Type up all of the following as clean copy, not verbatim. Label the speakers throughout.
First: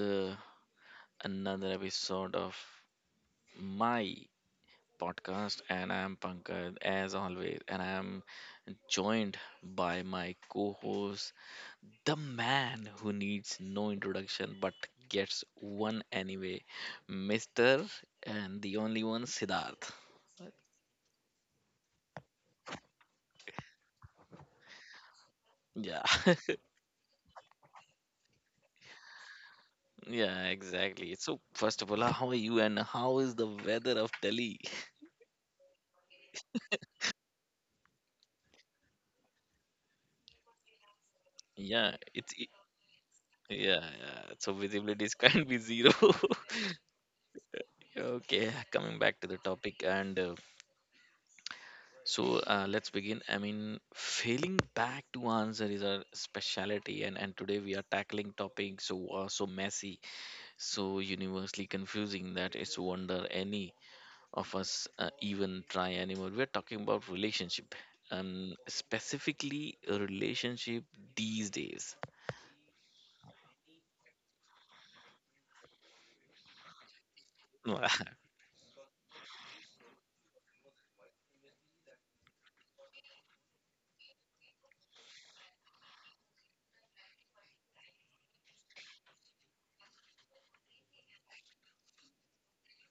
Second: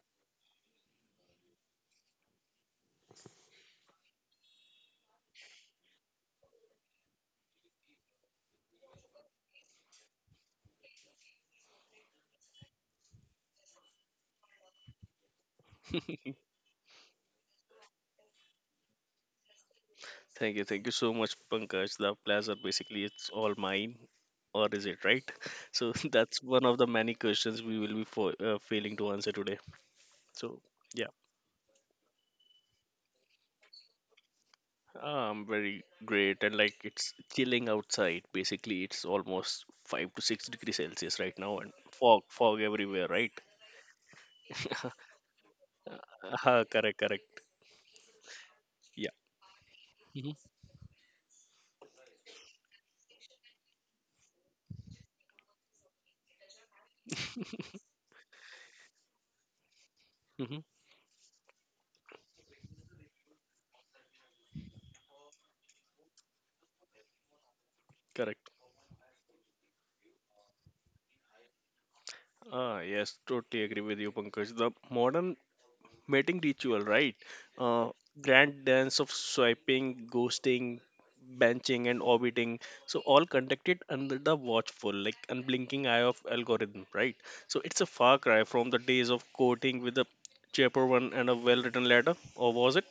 Speaker 1: the another episode of my podcast, and I am Pankaj as always, and I am joined by my co-host, the man who needs no introduction but gets one anyway, Mr. and the only one, Siddharth.
Speaker 2: Thank you, so much, Pankaj. The pleasure basically it's all mine, or is it right? So
Speaker 1: Yeah.
Speaker 2: that's one of the many questions we will be for, failing to answer today.
Speaker 1: Yeah,
Speaker 2: So yeah,
Speaker 1: exactly. So first of all, how are you and how is the weather of Delhi?
Speaker 2: Very great, and like it's chilling outside. Basically, it's almost 5 to 6 degrees Celsius right now, and
Speaker 1: Yeah,
Speaker 2: fog,
Speaker 1: it's
Speaker 2: fog everywhere, right?
Speaker 1: Yeah, yeah. So visibilities can't be zero.
Speaker 2: Correct.
Speaker 1: Okay, coming
Speaker 2: Yeah.
Speaker 1: back to the topic, and
Speaker 2: hmm
Speaker 1: let's begin. I mean, failing back to answer is our specialty, and today we are tackling topics so messy,
Speaker 2: hmm
Speaker 1: so universally confusing that it's wonder any of us even try anymore. We're talking about relationship,
Speaker 2: Correct.
Speaker 1: and specifically a relationship these days.
Speaker 2: Ah, yes, totally agree with you, Pankaj. The modern mating ritual, right? Uh, grand dance of swiping, ghosting, benching, and orbiting. So all conducted under the watchful, like unblinking eye of algorithm, right? So it's a far cry from the days of courting with a cheaper one and a well-written letter, or was it?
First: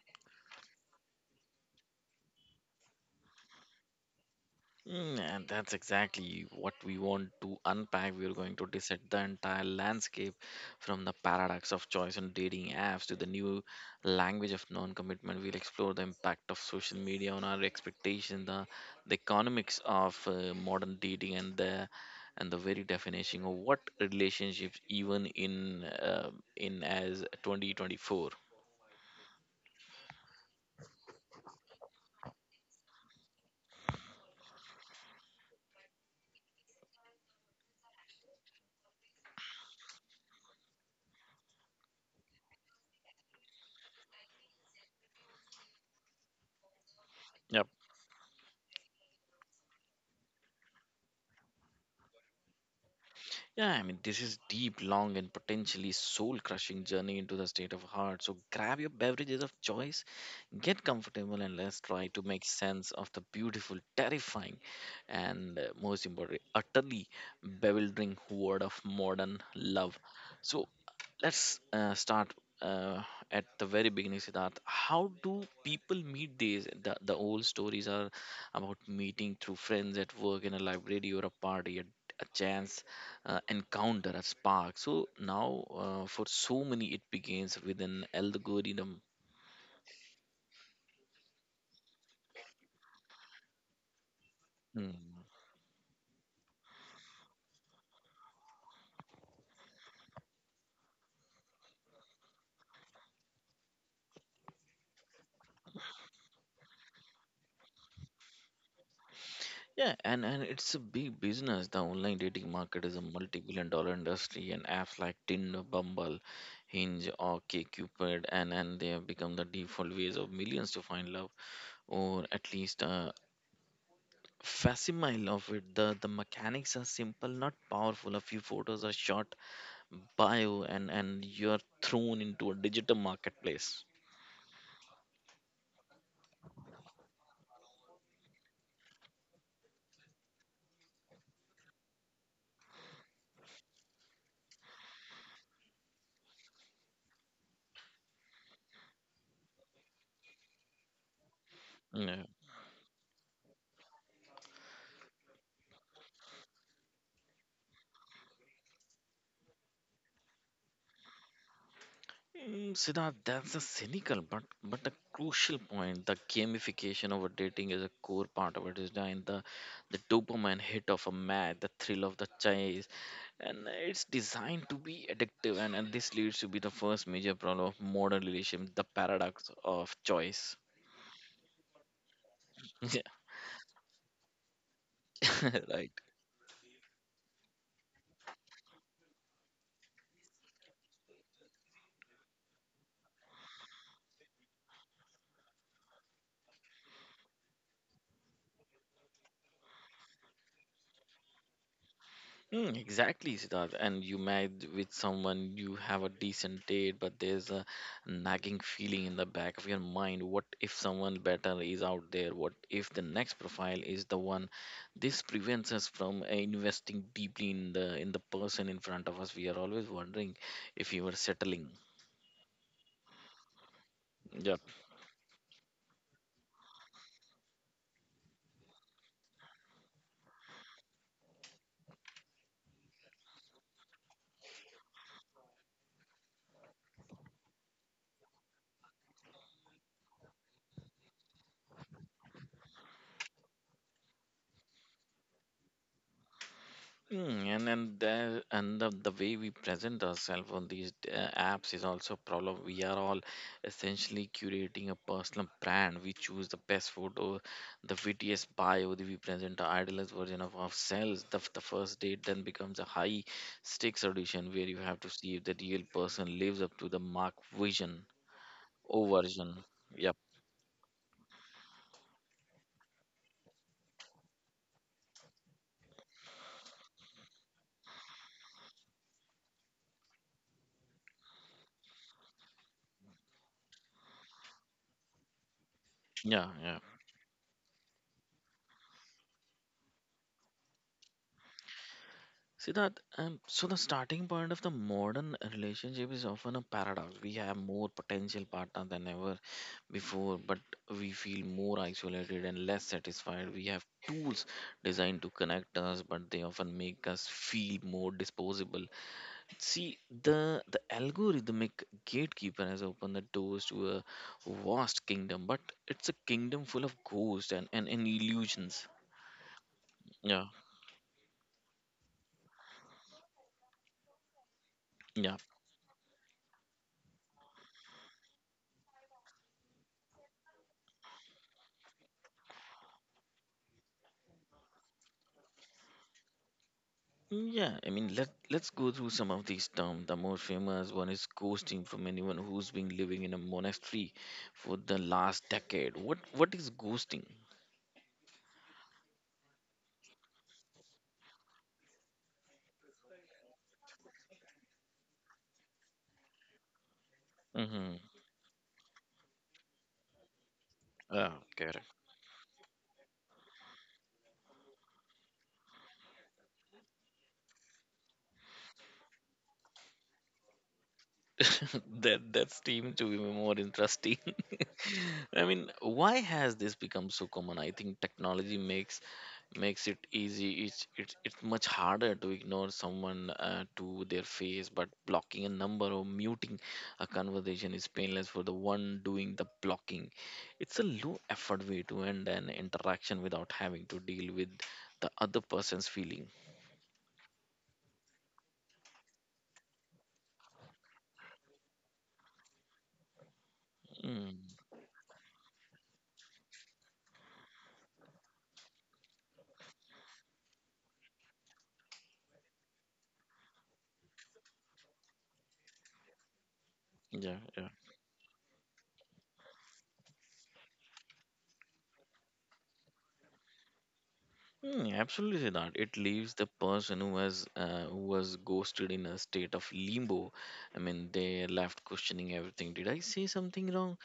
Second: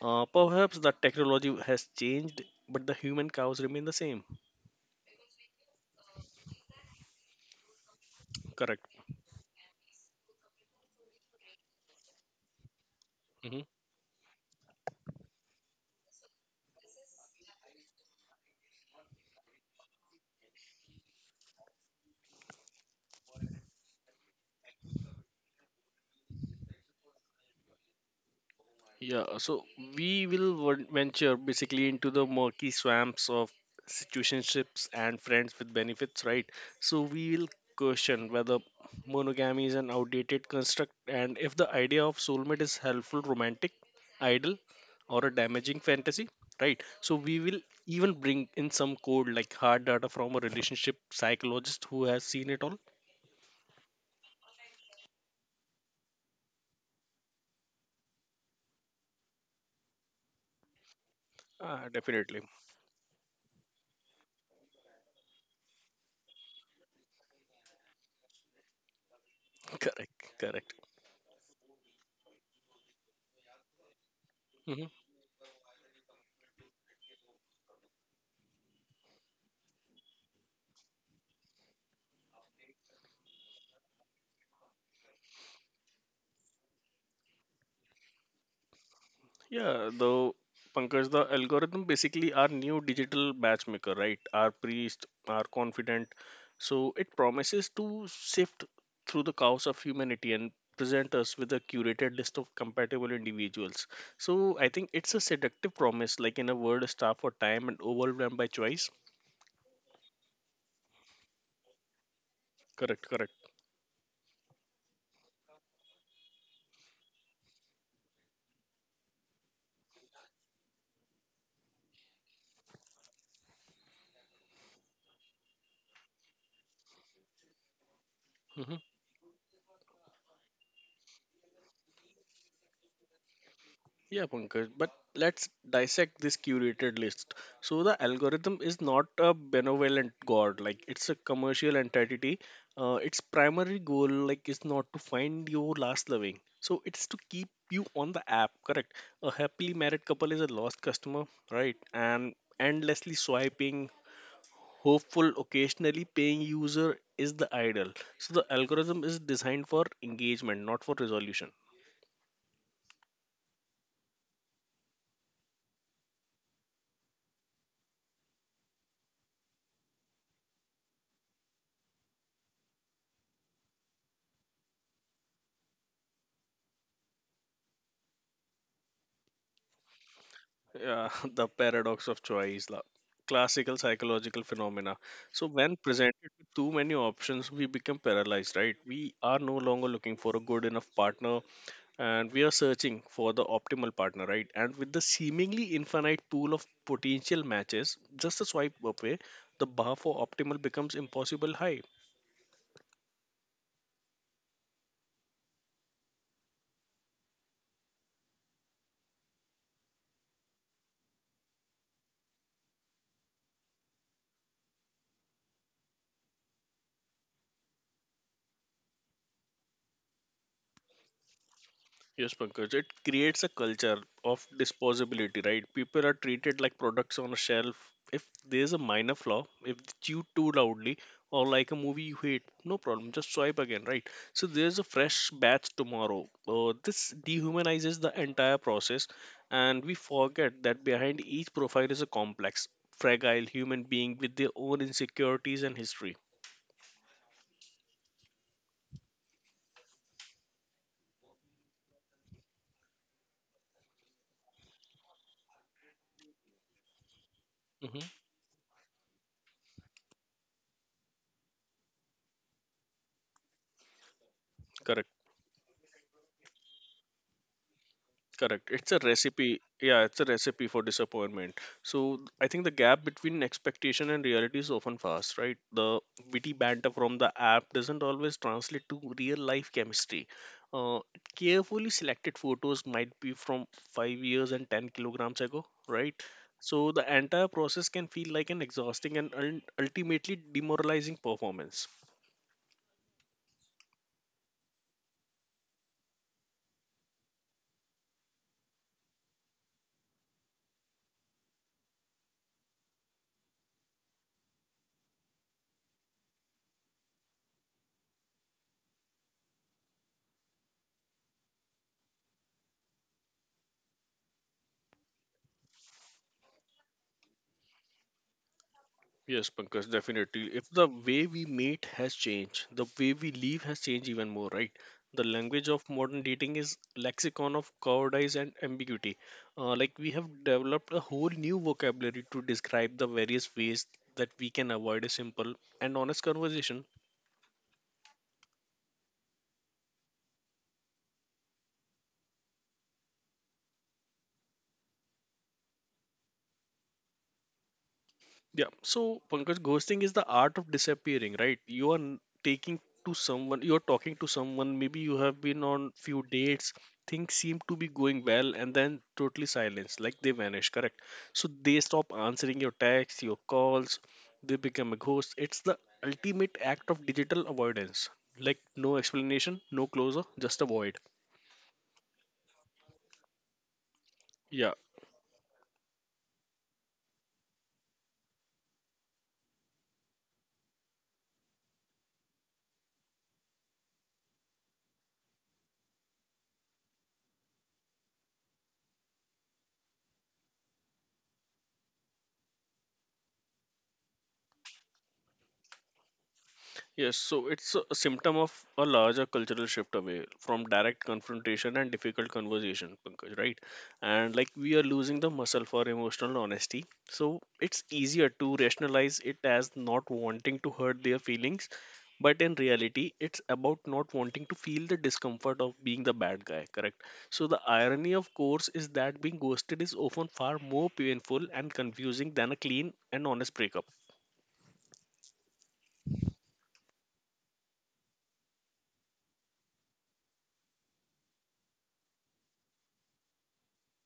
Speaker 2: Perhaps the technology has changed, but the human cows remain the same.
Speaker 1: Mm, and that's exactly what we want to unpack. We're going to
Speaker 2: Correct.
Speaker 1: dissect the entire landscape from the paradox of choice on dating apps to the new
Speaker 2: Mm-hmm.
Speaker 1: language of non commitment. We'll explore the impact of social media on our expectations, the economics of modern dating, and the very definition of what relationships even in as 2024.
Speaker 2: Yeah, so we will venture basically into the murky swamps of situationships and friends with benefits, right? So we will question whether monogamy is an outdated construct and if the idea of soulmate is helpful, romantic, ideal, or a damaging fantasy, right? So we will
Speaker 1: Yep.
Speaker 2: even bring in some code like hard data from a relationship psychologist who has seen it all.
Speaker 1: Yeah, I mean, this is deep, long, and potentially soul crushing journey into the state of heart. So grab your beverages of choice, get comfortable and let's
Speaker 2: Ah,
Speaker 1: try to
Speaker 2: definitely.
Speaker 1: make sense of the beautiful, terrifying, and most importantly, utterly bewildering world of modern love.
Speaker 2: Correct,
Speaker 1: So,
Speaker 2: correct.
Speaker 1: let's start uh, at the very beginning, Siddharth.
Speaker 2: Mm-hmm.
Speaker 1: How do people meet these? The old stories are about meeting through friends at work, in a library, or a party, a chance encounter, a spark. So, now for so many, it begins with an algorithm.
Speaker 2: Yeah, though Pankaj, the algorithm basically our new digital matchmaker, right? Our priest,
Speaker 1: Hmm.
Speaker 2: our confidant. So it promises to sift through the chaos of humanity and present us with a curated list of compatible individuals. So I think it's a seductive promise, like in a world starved for time and overwhelmed by choice.
Speaker 1: Yeah, and it's a big business. The online dating market is a
Speaker 2: Correct, correct.
Speaker 1: multi-billion-dollar industry, and apps like Tinder, Bumble, Hinge or KCupid, and they have become the default ways of millions to find love, or at least a facsimile of it. The mechanics are simple, not powerful. A few
Speaker 2: Mm-hmm.
Speaker 1: photos are shot, bio, and you're thrown into a digital marketplace.
Speaker 2: Yeah, Pankaj, but let's dissect this curated list. So the algorithm is not a benevolent god, like it's a commercial entity. Its primary goal, like, is not to find your last loving. So it's to keep you on the app, correct? A happily married couple is a lost customer, right?
Speaker 1: Yeah.
Speaker 2: And endlessly swiping, hopeful, occasionally paying user is the idol. So the algorithm is designed for engagement, not for resolution.
Speaker 1: Mm, Siddharth, that's a cynical but a crucial point. The gamification of dating is a core part of it. Is designed the dopamine hit of a match, the thrill of the chase, and it's designed to be addictive. And this leads to be the first major problem of modern relationship, the paradox of choice.
Speaker 2: Yeah, the paradox of choice, classical psychological phenomena. So
Speaker 1: Yeah,
Speaker 2: when
Speaker 1: right.
Speaker 2: presented with too many options, we become paralyzed, right? We are no longer looking for a good enough partner, and we are searching for the optimal partner, right? And with the seemingly infinite pool of potential matches, just a swipe away, the bar for optimal becomes impossible high.
Speaker 1: Mm, exactly, Siddharth. And you met with someone, you have a decent date, but there's a nagging feeling in the back of your mind. What if someone better is out there? What if the next profile is the one? This prevents us from investing deeply in the person in front of us. We are always wondering if we were settling.
Speaker 2: Yes, Pankaj, it creates a culture of
Speaker 1: Yeah.
Speaker 2: disposability, right? People are treated like products on a shelf. If there's a minor flaw, if it's chewed too loudly, or like a movie you hate, no problem, just swipe again, right? So there's a fresh batch tomorrow. This dehumanizes the entire process, and we forget that behind each profile is a complex, fragile human being with their own insecurities and history.
Speaker 1: Mm, and the way we present ourselves on these apps is also a problem. We are all essentially curating a personal brand. We choose the best photo, the
Speaker 2: hmm
Speaker 1: wittiest bio. We present the idealized version of ourselves. The first date then becomes a high stakes audition where you have
Speaker 2: Correct.
Speaker 1: to see if the real person lives up to the mark vision
Speaker 2: Correct. It's a
Speaker 1: or version.
Speaker 2: recipe. Yeah,
Speaker 1: Yep.
Speaker 2: it's a recipe for disappointment. So I think the gap between expectation and reality is often vast, right? The witty banter from the app doesn't always translate to real life chemistry. Uh, carefully selected photos might be from 5 years and 10 kilograms ago, right?
Speaker 1: Yeah. Yeah.
Speaker 2: So the entire process can feel like an exhausting and ultimately demoralizing performance.
Speaker 1: See that, so the starting point of the modern relationship is often a paradox. We have more potential partner than ever before, but we feel more isolated and less satisfied. We have tools designed to connect us, but they often make us feel more disposable. See, the algorithmic gatekeeper has opened the doors to a vast kingdom, but it's a kingdom full of ghosts and illusions.
Speaker 2: Yes, Pankaj, definitely.
Speaker 1: Yeah,
Speaker 2: If the way we meet has changed, the way we live has changed even more, right? The
Speaker 1: yeah.
Speaker 2: language of modern dating is lexicon of cowardice and ambiguity. Like we have developed a whole new vocabulary to describe the various ways that we can avoid a simple and honest conversation.
Speaker 1: Mm, yeah, I mean, let's go through some of these terms. The most famous one is ghosting from anyone who's been living in a monastery for the last decade. What is ghosting?
Speaker 2: Yeah. So, Pankaj, ghosting is the art of disappearing, right? Taking to someone, you are talking to someone, maybe you have been on few dates, things seem to be
Speaker 1: Hmm.
Speaker 2: going well, and then totally silence, like they vanish, correct?
Speaker 1: Yeah,
Speaker 2: So they
Speaker 1: correct.
Speaker 2: stop answering your texts, your calls, they become a ghost. It's the ultimate act of digital avoidance. Like no explanation, no closure, just avoid.
Speaker 1: That seems to be more interesting.
Speaker 2: Yeah.
Speaker 1: I mean, why has this become so common? I think technology makes it easy. It's much harder to ignore someone to their face, but blocking a number or muting a conversation is painless for the one doing the blocking. It's a low effort way to end an interaction without having to deal with the other person's feeling.
Speaker 2: Yes, so it's a symptom of a larger cultural shift away from direct confrontation and difficult conversation, Pankaj, right? And like
Speaker 1: Mm,
Speaker 2: we are losing the muscle for emotional honesty. So it's easier to rationalize it as not wanting to hurt their feelings, but in reality, it's about not wanting to feel the discomfort of being the bad guy, correct?
Speaker 1: yeah,
Speaker 2: So the
Speaker 1: yeah.
Speaker 2: irony, of course, is that being ghosted is often far more painful and confusing than a clean and honest breakup.
Speaker 1: Mm, absolutely not. It leaves the person who has who was ghosted in a state of limbo. I mean, they left questioning everything. Did I say something wrong?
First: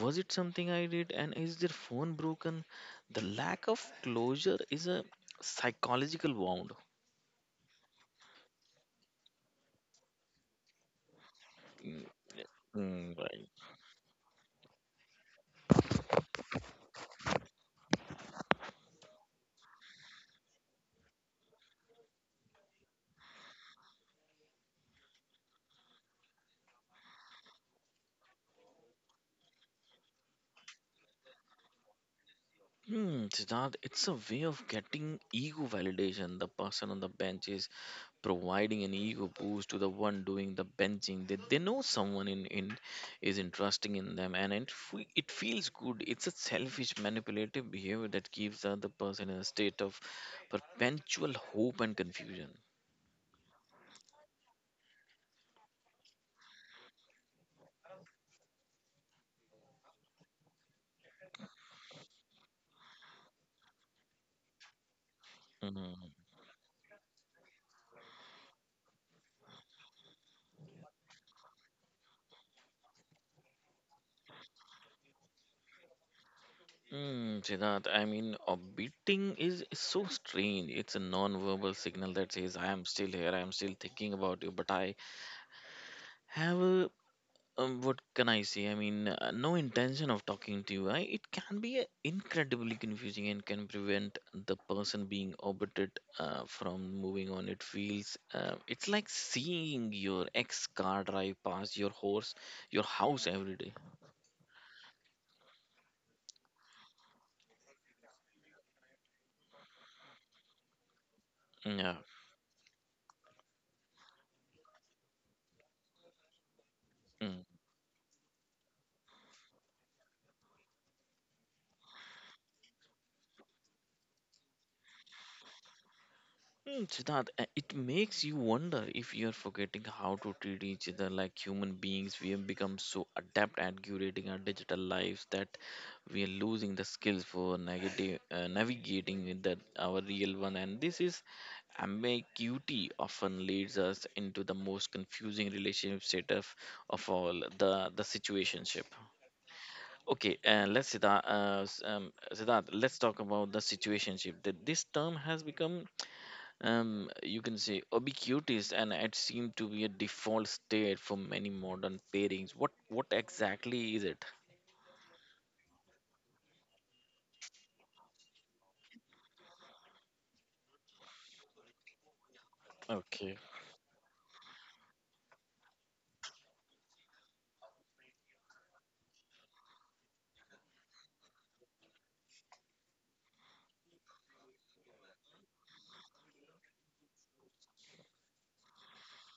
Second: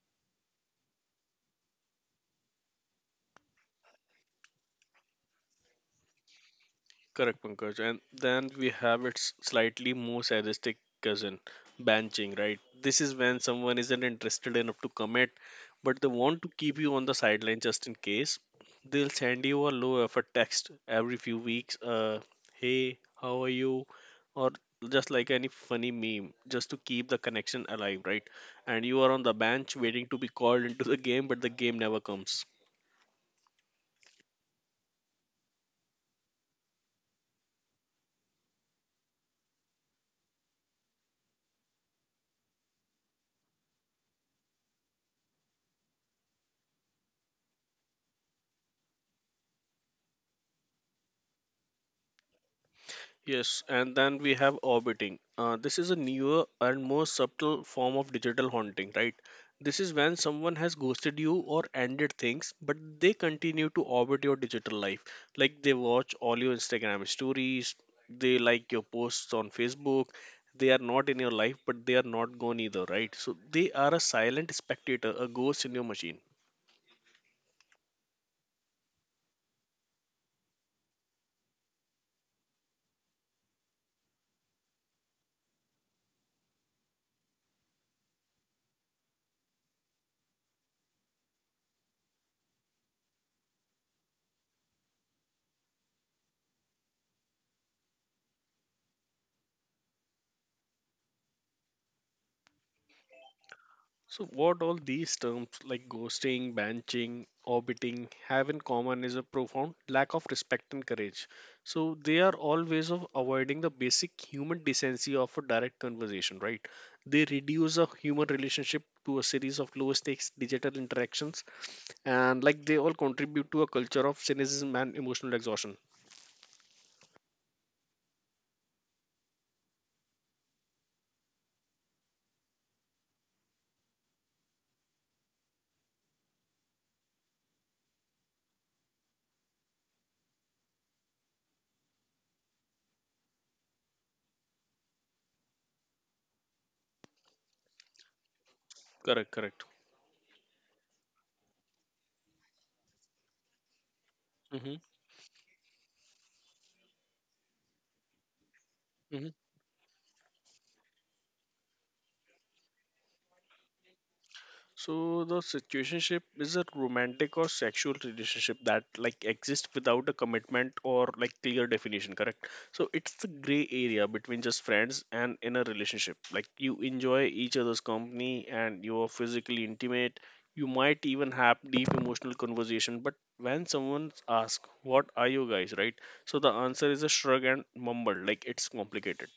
Speaker 1: Was it something I did? And is their phone broken? The lack of closure is a psychological wound.
Speaker 2: Correct, Pankaj. And then we have its slightly more sadistic cousin,
Speaker 1: Mm,
Speaker 2: benching, right? This is
Speaker 1: mm,
Speaker 2: when
Speaker 1: right.
Speaker 2: someone isn't interested enough to commit, but they want to keep you on the sideline just in case. They'll send you a low effort text every few weeks, hey, how are you? Or just like any funny meme, just to keep the connection alive, right? And you are on the bench waiting to be called into the game, but the game never comes.
Speaker 1: Hmm, Siddharth, it's a way of getting ego validation. The person on the bench is providing an ego boost to the one doing the benching. They know someone in is interesting in them, and it feels good. It's a selfish, manipulative behavior that keeps the other person in a state of perpetual hope and confusion.
Speaker 2: Yes, and then we have orbiting. This is a newer and more subtle form of digital haunting, right? This is when someone has ghosted you or ended things, but they continue to orbit your digital life. Like they watch
Speaker 1: Mm-hmm.
Speaker 2: all your Instagram stories, they like your posts on Facebook. They are not in your life, but they are not gone either, right? So they are a silent spectator, a ghost in your machine.
Speaker 1: Mm, Siddharth, I mean, orbiting is so strange. It's a non-verbal signal that says, "I am still here. I am still thinking about you, but I have a, what can I say? I mean, no intention of talking to you." I, it can be incredibly confusing and can prevent the person being orbited from moving on. It feels it's like seeing your ex car drive past your horse, your house every day.
Speaker 2: So, what all these terms like ghosting, banching, orbiting have in common is a profound lack of respect and courage. So,
Speaker 1: Yeah.
Speaker 2: they are all ways of avoiding the basic human decency of a direct conversation, right? They
Speaker 1: Hmm.
Speaker 2: reduce a human relationship to a series of low stakes digital interactions, and like they all contribute to a culture of cynicism and emotional exhaustion.
Speaker 1: Hmm, Siddharth, it makes you wonder if you're forgetting how to treat each other like human beings. We have become so adept at curating our digital lives that we are losing the skills for negative, navigating with the, our real one. And this is ambiguity often leads us into the most confusing relationship setup of all, the situationship.
Speaker 2: Correct, correct.
Speaker 1: Okay, Siddharth, let's talk about the situationship. That
Speaker 2: Mm-hmm,
Speaker 1: this term has become you can say ubiquitous, and it
Speaker 2: mm-hmm.
Speaker 1: seemed to be a default state for many modern pairings. What exactly is it?
Speaker 2: So the situationship is a romantic or sexual relationship that like exists without a commitment or like clear definition, correct? So it's the
Speaker 1: Okay.
Speaker 2: gray area between just friends and in a relationship. Like you enjoy each other's company and you are physically intimate. You might even have deep emotional conversation, but when someone asks, "What are you guys?" right? So the answer is a shrug and mumble, like it's complicated.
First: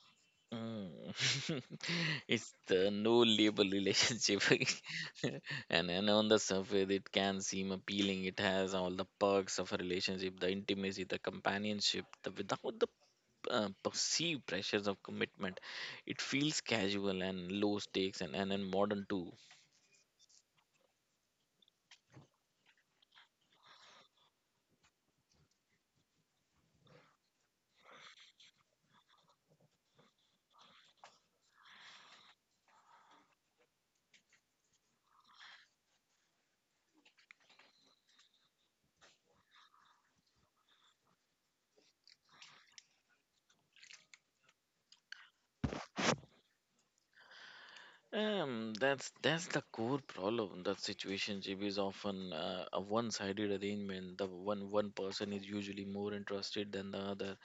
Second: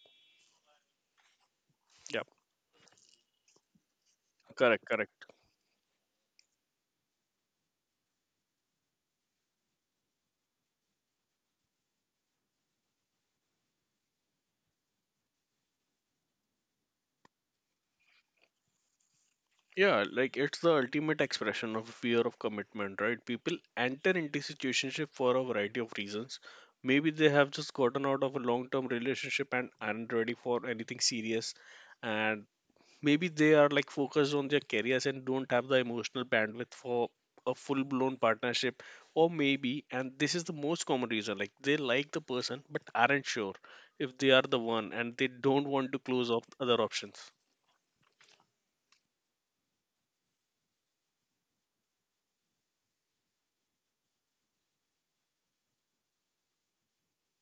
Speaker 1: Mm.
Speaker 2: Yeah,
Speaker 1: It's the no label relationship.
Speaker 2: correct, correct.
Speaker 1: And on the surface, it can seem appealing. It has all the perks of a relationship, the intimacy, the companionship, the without the perceived pressures of commitment. It feels casual and low stakes, and modern too.
Speaker 2: Yeah, like it's the ultimate expression of fear of commitment, right? People enter into situationship for a variety of reasons. Maybe they have just gotten out of a long-term relationship and aren't ready for anything serious, and maybe they are like focused on their careers and don't have the emotional bandwidth for a full-blown partnership, or maybe, and this is the most common reason, like they like the person but aren't sure if they are the one, and they don't want to close off other options.
Speaker 1: That's the core problem. That situationship is often a one-sided arrangement. The one person is usually more interested than the other.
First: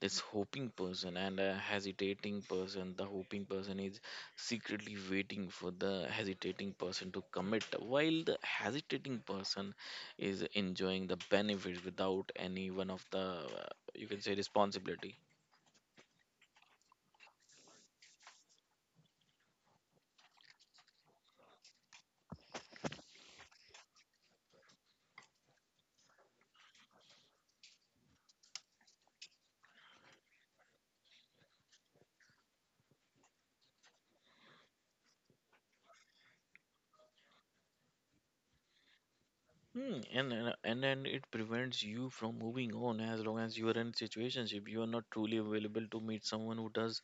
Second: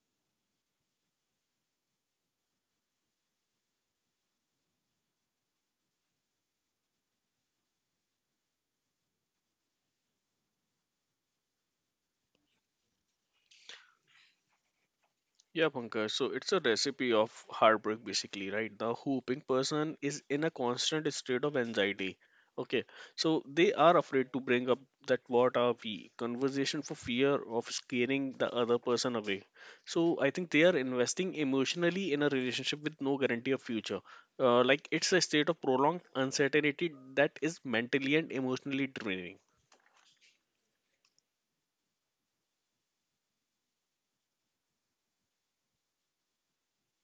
Speaker 1: This hoping person and a hesitating person. The hoping person is secretly waiting for the hesitating person to commit, while the hesitating person is enjoying the benefits without any one of the uh, you can say responsibility.
Speaker 2: Yeah, Pankaj. So it's a recipe of heartbreak, basically, right? The hooping person is in a constant state of anxiety. Okay, so they are afraid to bring up that what are we conversation for fear of scaring the other person away. So I think they are investing emotionally in a relationship with no guarantee of future. Like it's a state of prolonged uncertainty that is mentally and emotionally draining.
Speaker 1: Hmm, and then it prevents you from moving on. As long as you are in a situationship, you are not truly available to meet someone who does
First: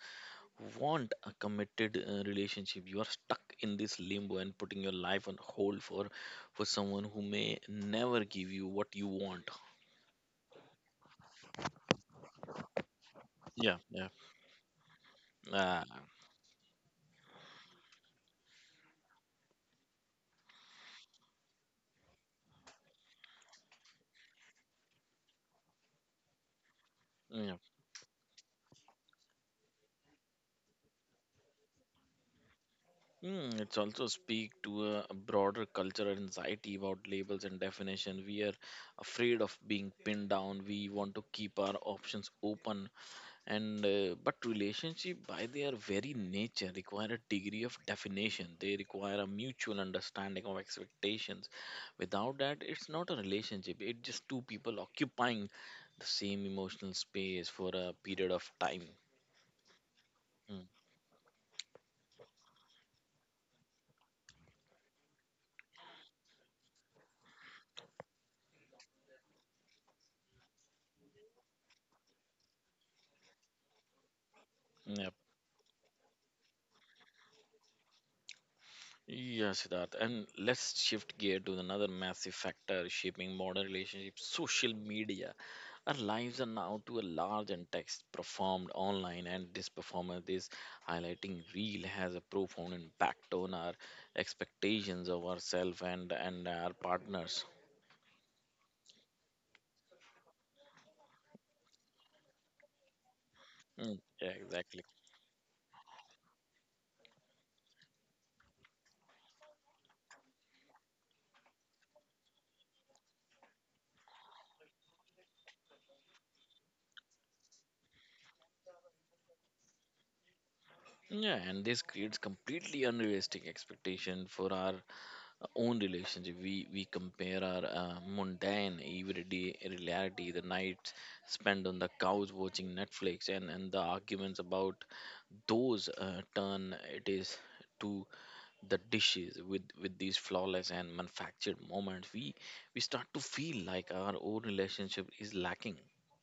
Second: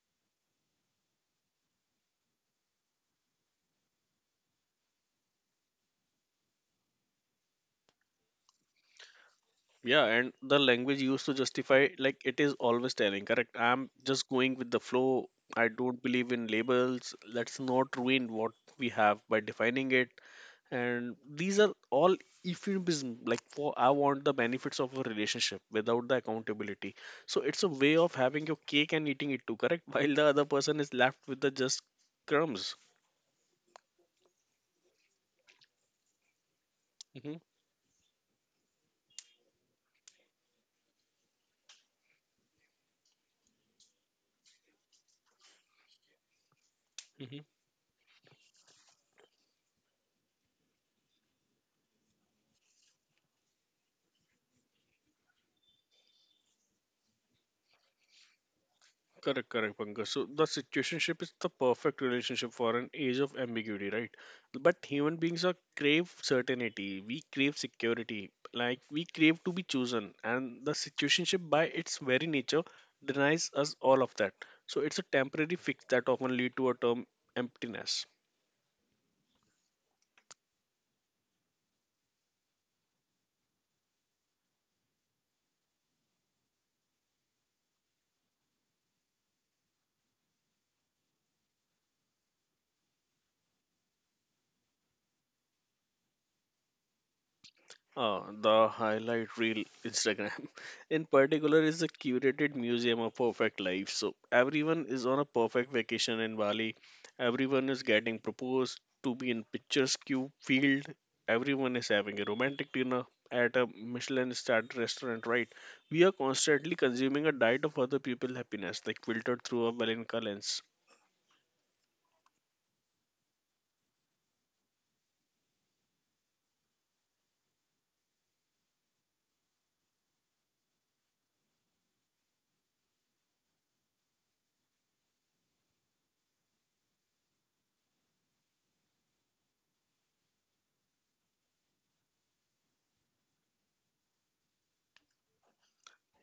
Speaker 1: want a committed relationship. You are stuck in this limbo and putting your life on hold for someone who may never give you what you want.
Speaker 2: Yeah, and the language used to justify, like, it is always telling, correct?
Speaker 1: Yeah,
Speaker 2: I'm
Speaker 1: yeah,
Speaker 2: just going with the flow. I
Speaker 1: ah,
Speaker 2: don't believe in labels. Let's not ruin what we have by defining it. And these are all euphemism. Like, for I want the benefits of a relationship without the accountability. So
Speaker 1: yeah.
Speaker 2: it's a way of having your cake and eating it too, correct? While the other person is left with the just crumbs.
Speaker 1: Mm, it's also speak to a broader cultural anxiety about
Speaker 2: hmm
Speaker 1: labels and definition. We are afraid of being pinned down. We want to keep our options open and but relationship by their very nature require a
Speaker 2: hmm
Speaker 1: degree of definition. They require a mutual understanding of expectations. Without that, it's not a relationship, it's just two people occupying the same emotional space for a period of time.
Speaker 2: Correct, correct, Pankaj. So the
Speaker 1: Mm.
Speaker 2: situationship is the perfect relationship for an age of ambiguity, right? But human beings are crave certainty. We crave security. Like we crave to be chosen, and the situationship by its very nature denies us all of that. So it's a
Speaker 1: Yep.
Speaker 2: temporary fix that often lead to a term emptiness.
Speaker 1: Yes, Siddharth. And let's shift gear to another massive factor shaping modern relationships, social media. Our lives are now to a large and text performed online, and this performance, this highlighting reel, has a profound impact on our expectations of ourselves and our partners.
Speaker 2: The highlight reel Instagram in particular is a curated museum of perfect life.
Speaker 1: Mm,
Speaker 2: So
Speaker 1: yeah, exactly.
Speaker 2: everyone is on a perfect vacation in Bali. Everyone is getting proposed to be in picturesque field. Everyone is having a romantic dinner at a Michelin starred restaurant, right? We are constantly consuming a diet of other people's happiness, like filtered through a Valenka lens.
Speaker 1: Yeah, and this creates completely unrealistic expectation for our own relationship. We compare our mundane everyday reality, the nights spent on the couch watching Netflix, and the arguments about those turn it is to the dishes, with these flawless and manufactured moments. We start to feel like our own relationship is lacking.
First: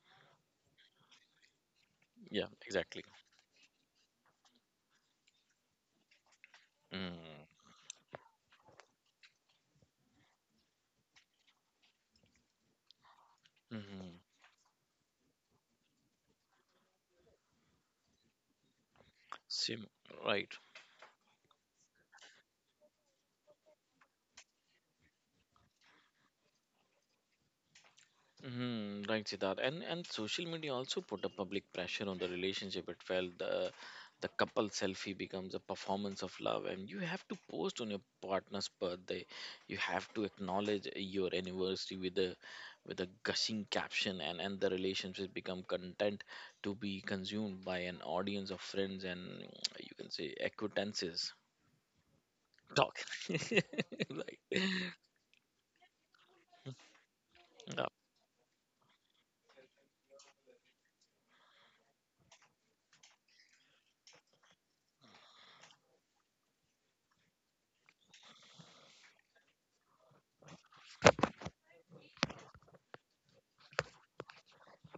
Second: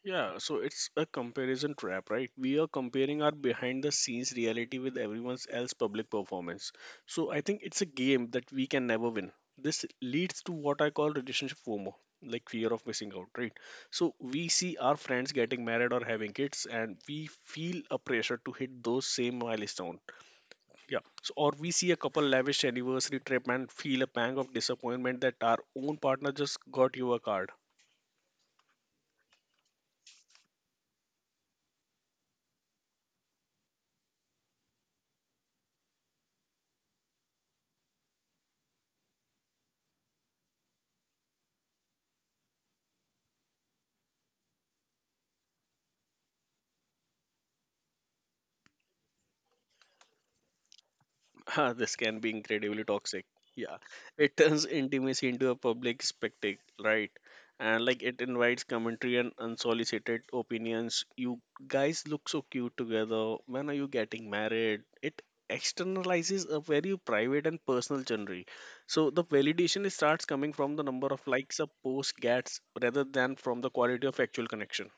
Speaker 2: Yeah, so it's a comparison trap, right?
Speaker 1: Yeah,
Speaker 2: We are
Speaker 1: exactly.
Speaker 2: comparing our behind the scenes reality with everyone else's public performance. So I think
Speaker 1: Mm-hmm.
Speaker 2: it's a game that we can never win. This leads to what I call relationship FOMO, like fear of missing out, right? So we see our friends getting married or having kids, and we feel a pressure to hit those same
Speaker 1: Sim-
Speaker 2: milestone.
Speaker 1: right.
Speaker 2: Yeah. So, or we see a couple lavish anniversary trip and feel a pang of disappointment that our own partner just got you a card.
Speaker 1: Hmm. Right, Siddharth. And social media also put a public pressure on the relationship. It felt the couple selfie becomes a performance of love, and you have to post on your partner's birthday. You have to acknowledge your anniversary with a gushing caption, and the relationship become content to be consumed by an audience of friends and you can say acquaintances.
Speaker 2: Ah, this can be incredibly
Speaker 1: Talk,
Speaker 2: toxic. Yeah, it
Speaker 1: right?
Speaker 2: turns intimacy into a public spectacle, right? And like it invites commentary and unsolicited opinions. You guys look so cute together. When are you getting married? It externalizes a very private and personal journey. So the validation starts coming from the number of likes a post gets rather than from the quality of actual connection.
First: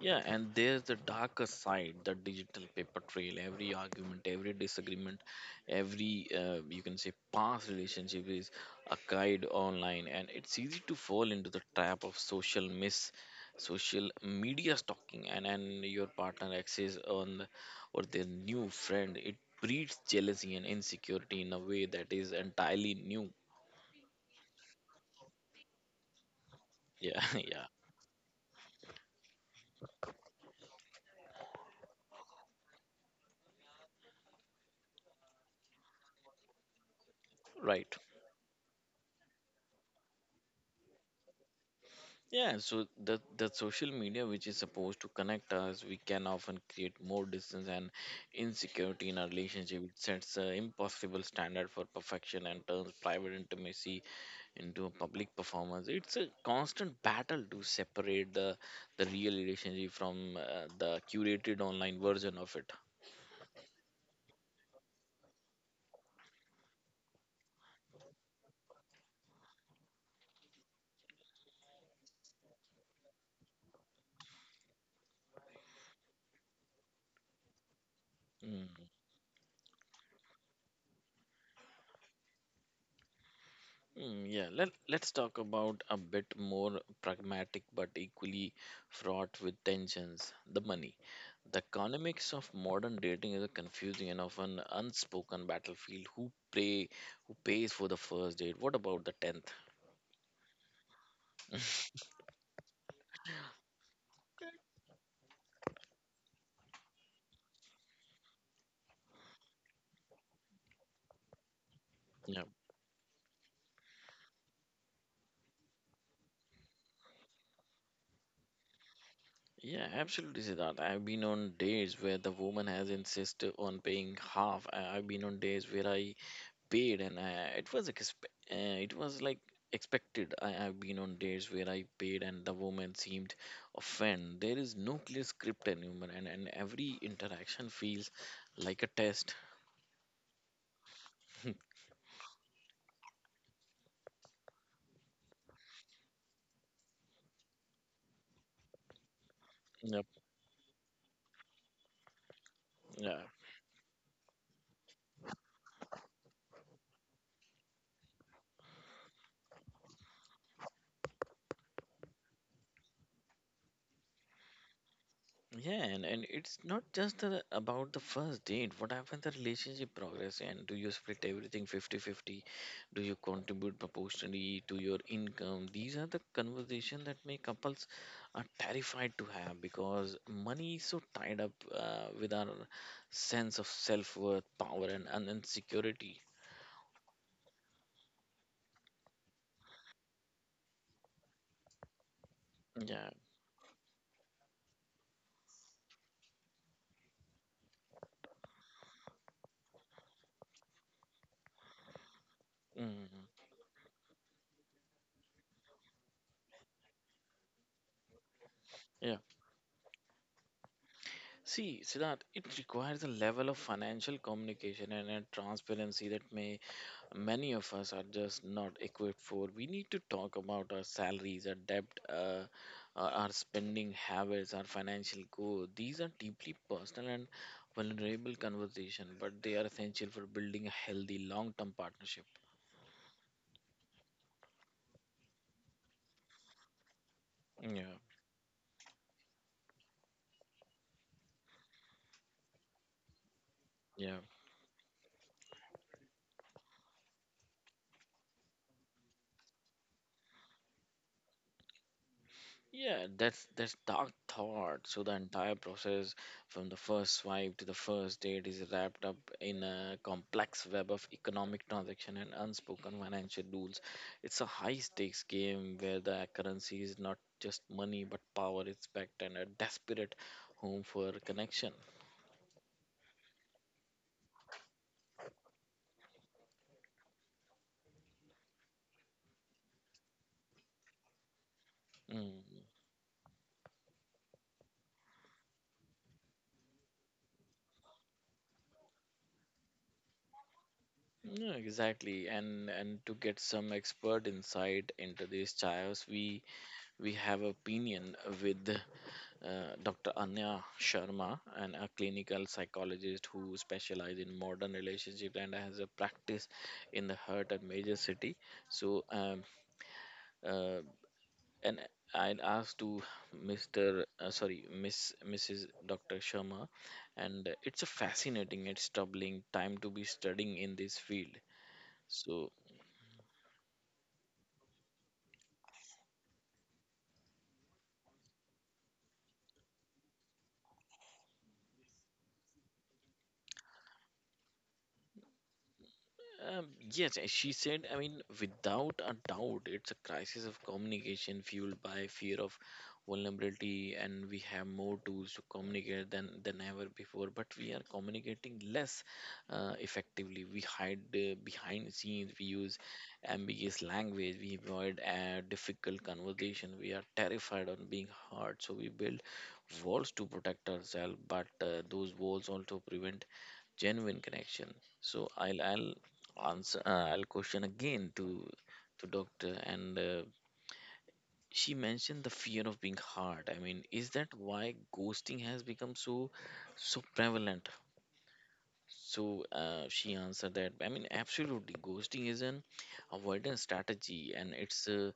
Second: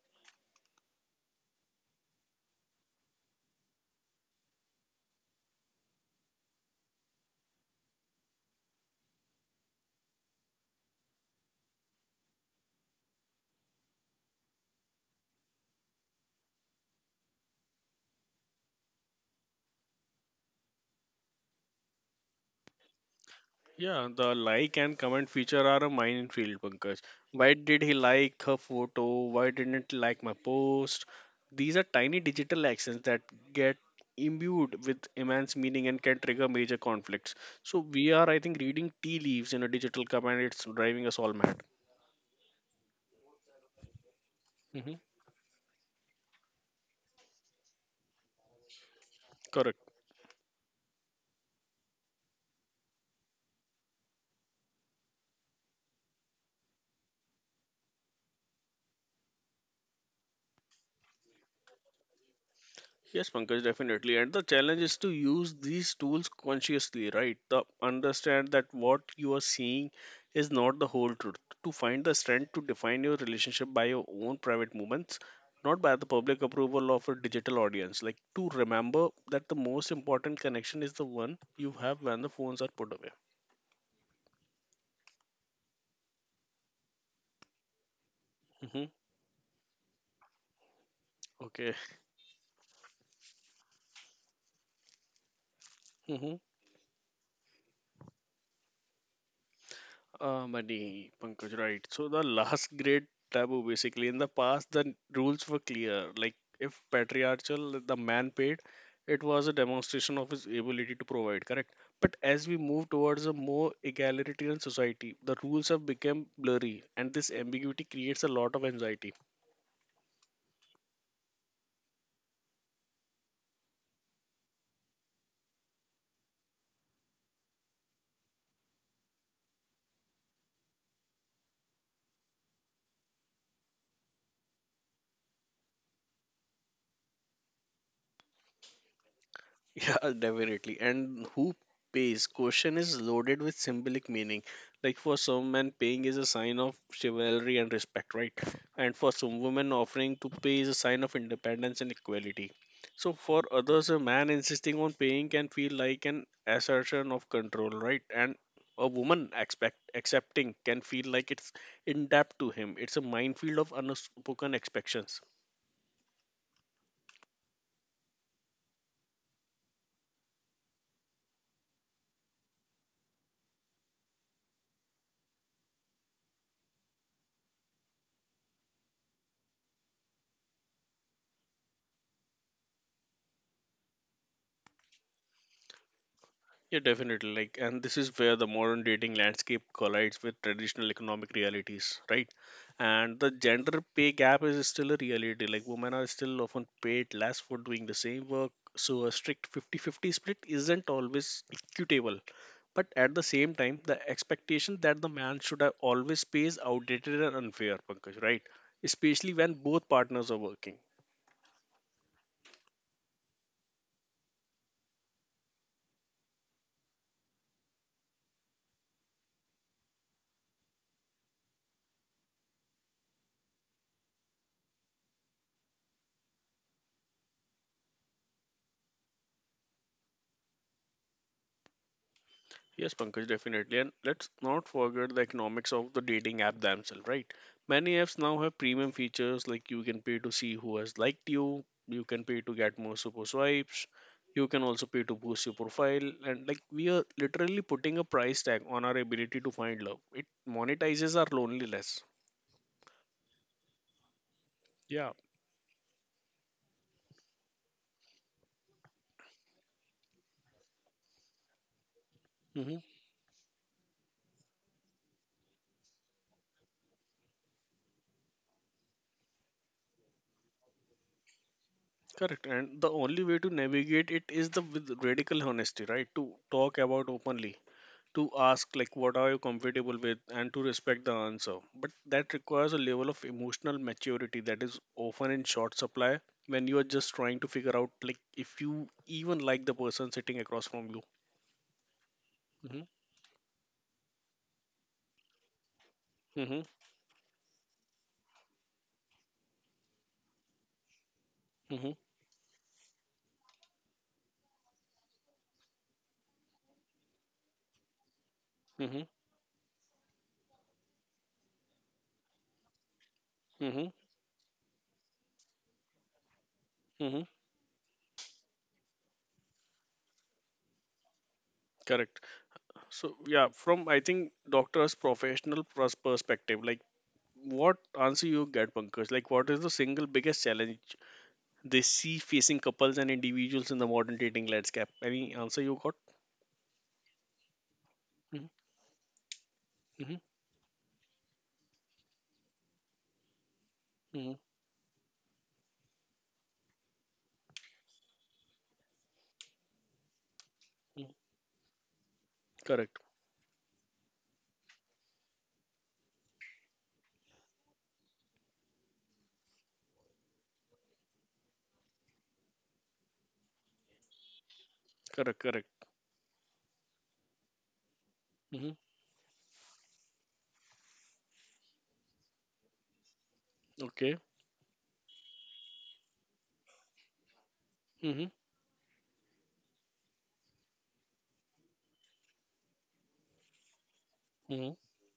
Speaker 1: Yeah, and there's the darker side, the digital paper trail. Every argument, every disagreement, every you can say past relationship is archived online, and it's easy to fall into the trap of social miss, social media stalking, and your partner access on the- or their new friend. It breeds jealousy and insecurity in a way that is entirely new.
Speaker 2: Yeah, the like and comment feature are a minefield, Pankaj.
Speaker 1: Yeah,
Speaker 2: Why
Speaker 1: yeah,
Speaker 2: did he like her photo? Why didn't he like my post? These are tiny digital actions that get imbued with immense meaning and can trigger major conflicts. So
Speaker 1: right.
Speaker 2: we are, I think, reading tea leaves in a digital comment. It's driving us all mad.
Speaker 1: Yeah, so the social media, which is
Speaker 2: Hmm.
Speaker 1: supposed to connect us, we can often create more distance and insecurity in our
Speaker 2: Correct.
Speaker 1: relationship. It sets an impossible standard for perfection and turns private intimacy into a public performance. It's a constant battle to separate the real relationship from the curated online version of it.
Speaker 2: Yes, Pankaj, definitely. And the challenge is to use these tools consciously, right? The understand that what you are seeing is not the whole truth. To find the strength to define your relationship by your own private movements, not by the public approval of a digital audience. Like to
Speaker 1: Hmm.
Speaker 2: remember that the most important connection is the one you have when the phones are put away.
Speaker 1: Mm, yeah, let's talk about a bit more pragmatic but equally
Speaker 2: Hmm.
Speaker 1: fraught with tensions the money. The
Speaker 2: Okay.
Speaker 1: economics of modern dating is a confusing and often unspoken battlefield. Who pay, who pays for the first date? What about the tenth?
Speaker 2: Money, Pankaj, right. So the last great taboo, basically. In the past, the rules were clear. Like, if patriarchal, the man paid, it was a demonstration of his ability to provide, correct? But
Speaker 1: Yeah,
Speaker 2: as we move towards a more egalitarian society, the rules have become blurry, and this ambiguity creates a lot of anxiety.
Speaker 1: yeah, absolutely, Siddharth. I've been on days where the woman has insisted on paying half. I've been on days where I paid, and it was it was like expected. I have been on dates where I paid, and the woman seemed offended. There is no clear script anymore, and every interaction feels like a test.
Speaker 2: Yeah, definitely. And who pays? Question is loaded with symbolic meaning. Like for some men, paying is a sign of chivalry and respect, right? And for some women,
Speaker 1: Yep.
Speaker 2: offering to pay is a sign of independence and equality. So for others, a man insisting on paying can feel like an assertion of control, right? And a woman expect accepting can feel like it's in debt to him. It's a minefield of unspoken expectations.
Speaker 1: Yeah, and it's not just about the first date. What happens the relationship progress? And do you split everything fifty-fifty? Do you contribute proportionally to your income? These are the conversation that many couples are terrified to have because money is so tied up with our sense of self-worth, power, and insecurity.
Speaker 2: Yeah, definitely. Like, and this is where the modern dating landscape collides with traditional economic realities, right?
Speaker 1: Yeah.
Speaker 2: And the gender pay gap is still a reality. Like, women are still often paid less for doing the same work. So, a strict 50-50 split isn't always equitable. But at the
Speaker 1: Mm.
Speaker 2: same time, the expectation that the man should have always pay is outdated and unfair, Pankaj, right?
Speaker 1: Yeah.
Speaker 2: Especially when both partners are working.
Speaker 1: See, Siddharth, it requires a level of financial communication and a transparency that may many of us are just not equipped for. We need to talk about our salaries, our debt, our spending habits, our financial goal. These are deeply personal and vulnerable conversation, but they are essential for building a healthy long-term partnership.
Speaker 2: Yes, Pankaj, definitely. And let's not forget the economics of the dating app themselves, right? Many
Speaker 1: Yeah,
Speaker 2: apps now have premium features like you can pay to see who has liked you, you can pay to get more super swipes,
Speaker 1: yeah.
Speaker 2: you can also pay to boost your profile. And like we are literally putting a price tag on our ability to find love. It monetizes our loneliness.
Speaker 1: Yeah, that's dark thought. So the
Speaker 2: Yeah.
Speaker 1: entire process from the first swipe to the first date is wrapped up in a complex web of economic transaction and
Speaker 2: Mm-hmm.
Speaker 1: unspoken financial rules. It's a high stakes game where the currency is not just money but power, respect, and a desperate home for connection.
Speaker 2: Correct. And the only way to navigate it is the with radical honesty, right? To talk about openly, to ask like what are you comfortable with and to respect the answer, but that
Speaker 1: Mm.
Speaker 2: requires a level of emotional maturity that is often in short supply when you are just trying to figure out like if you even like the person sitting across from you.
Speaker 1: Yeah, exactly. And
Speaker 2: Hmm.
Speaker 1: and to get some expert insight into this chaos, we
Speaker 2: Hmm.
Speaker 1: we have opinion with Dr. Anya Sharma, and a
Speaker 2: Hmm.
Speaker 1: clinical psychologist who specializes in modern relationship and has a practice in the heart and major city.
Speaker 2: Hmm.
Speaker 1: So, uh, and I'd asked to Mr.
Speaker 2: Hmm.
Speaker 1: Uh, sorry, Miss Mrs. Dr. Sharma,
Speaker 2: Hmm.
Speaker 1: and it's a fascinating, it's troubling time to be studying in this field.
Speaker 2: Correct.
Speaker 1: So,
Speaker 2: So yeah, from I think doctor's professional perspective, like, what answer you get, Pankaj? Like what is the single biggest challenge they see facing couples and individuals in the modern dating landscape? Any answer you got?
Speaker 1: um, yes, as she said, I mean,
Speaker 2: Mm-hmm.
Speaker 1: without a doubt, it's a
Speaker 2: Mhm,
Speaker 1: crisis of communication fueled by fear of vulnerability, and
Speaker 2: mhm,
Speaker 1: we have more tools to communicate than ever before, but we are communicating less effectively. We hide
Speaker 2: mhm.
Speaker 1: behind scenes, we use
Speaker 2: Correct.
Speaker 1: ambiguous language, we avoid difficult conversation, we are terrified on being hurt, so we build walls to protect ourselves, but those walls also prevent genuine connection. So
Speaker 2: Correct.
Speaker 1: i'll
Speaker 2: Correct.
Speaker 1: i'll answer, I'll question again
Speaker 2: Mhm.
Speaker 1: to doctor, and she mentioned the fear of being hard. I mean, is
Speaker 2: Okay.
Speaker 1: that why ghosting has become so so prevalent?
Speaker 2: Mhm,
Speaker 1: So she answered that, I mean, absolutely, ghosting is an avoidance strategy and
Speaker 2: mhm.
Speaker 1: it's a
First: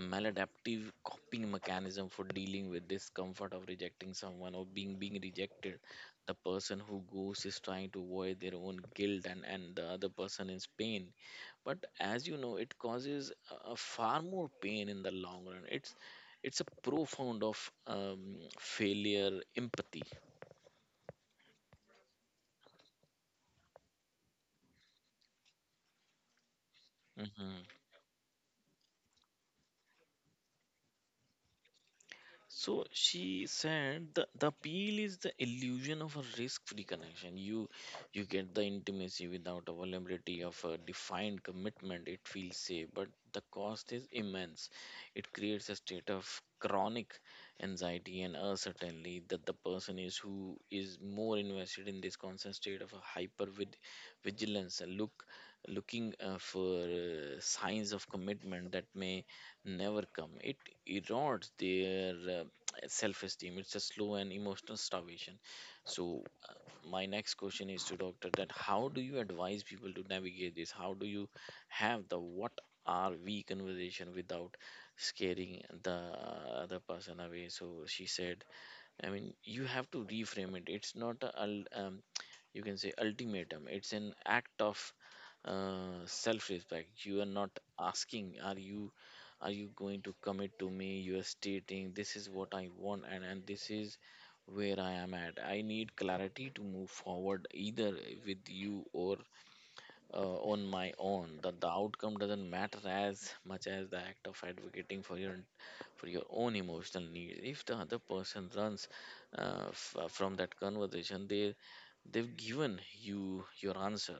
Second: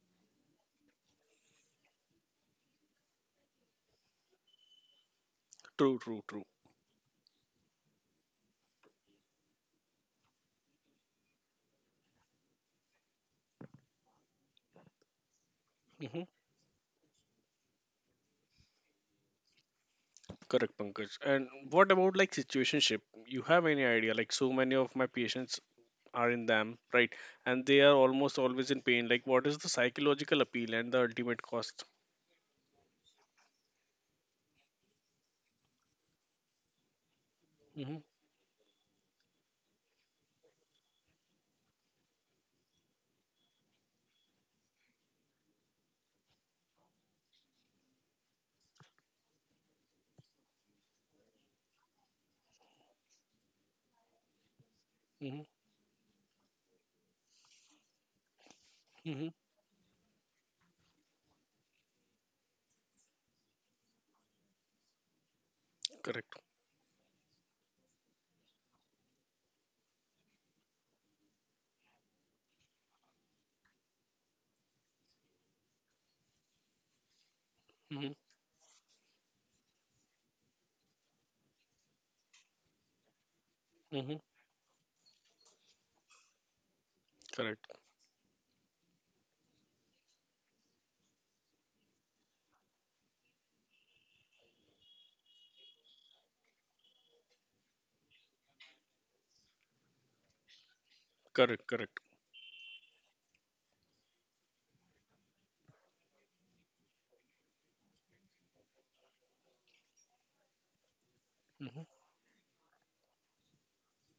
Speaker 1: maladaptive coping mechanism for dealing with discomfort of rejecting someone or being rejected.
Speaker 2: True. True.
Speaker 1: The
Speaker 2: True.
Speaker 1: person who ghosts is trying to avoid their own guilt, and, the other person is pain. But as you know, it causes far more pain in the long run. It's
Speaker 2: Mhm.
Speaker 1: it's a profound of failure empathy.
Speaker 2: Correct, Pankaj. And what about like situationship? You have any idea? Like so many of my patients are in them, right?
Speaker 1: Mhm.
Speaker 2: And they are almost always in pain. Like what is the psychological appeal and the ultimate cost?
Speaker 1: So she said the appeal is the illusion of a risk-free connection. You
Speaker 2: Mhm,
Speaker 1: you get the intimacy without a vulnerability of a defined commitment. It feels safe, but the cost is immense. It creates a state of chronic anxiety and uncertainty that the person is who is more invested in this constant state of a vigilance, a look
Speaker 2: mhm,
Speaker 1: looking for signs of commitment that may
Speaker 2: mhm.
Speaker 1: never come. It erodes their self-esteem. It's a slow and emotional starvation. So,
Speaker 2: Correct.
Speaker 1: uh, my next question is to doctor, that how do you advise people to navigate this? How do you have the "what are we" conversation without scaring the other person away? So she
Speaker 2: Mhm,
Speaker 1: said, I mean, you have to reframe it. It's not a you can say ultimatum. It's an
Speaker 2: mhm.
Speaker 1: act of self-respect. You are not
Speaker 2: Correct.
Speaker 1: asking, are you? Are you going to commit to me? You are stating this is what I want, and this is where I am at. I need clarity to move forward either with you or on my own. That
Speaker 2: Correct.
Speaker 1: the
Speaker 2: Correct.
Speaker 1: outcome doesn't matter as much as the act of advocating for your, for your own emotional needs. If the other person runs from that conversation, they they've given you your answer.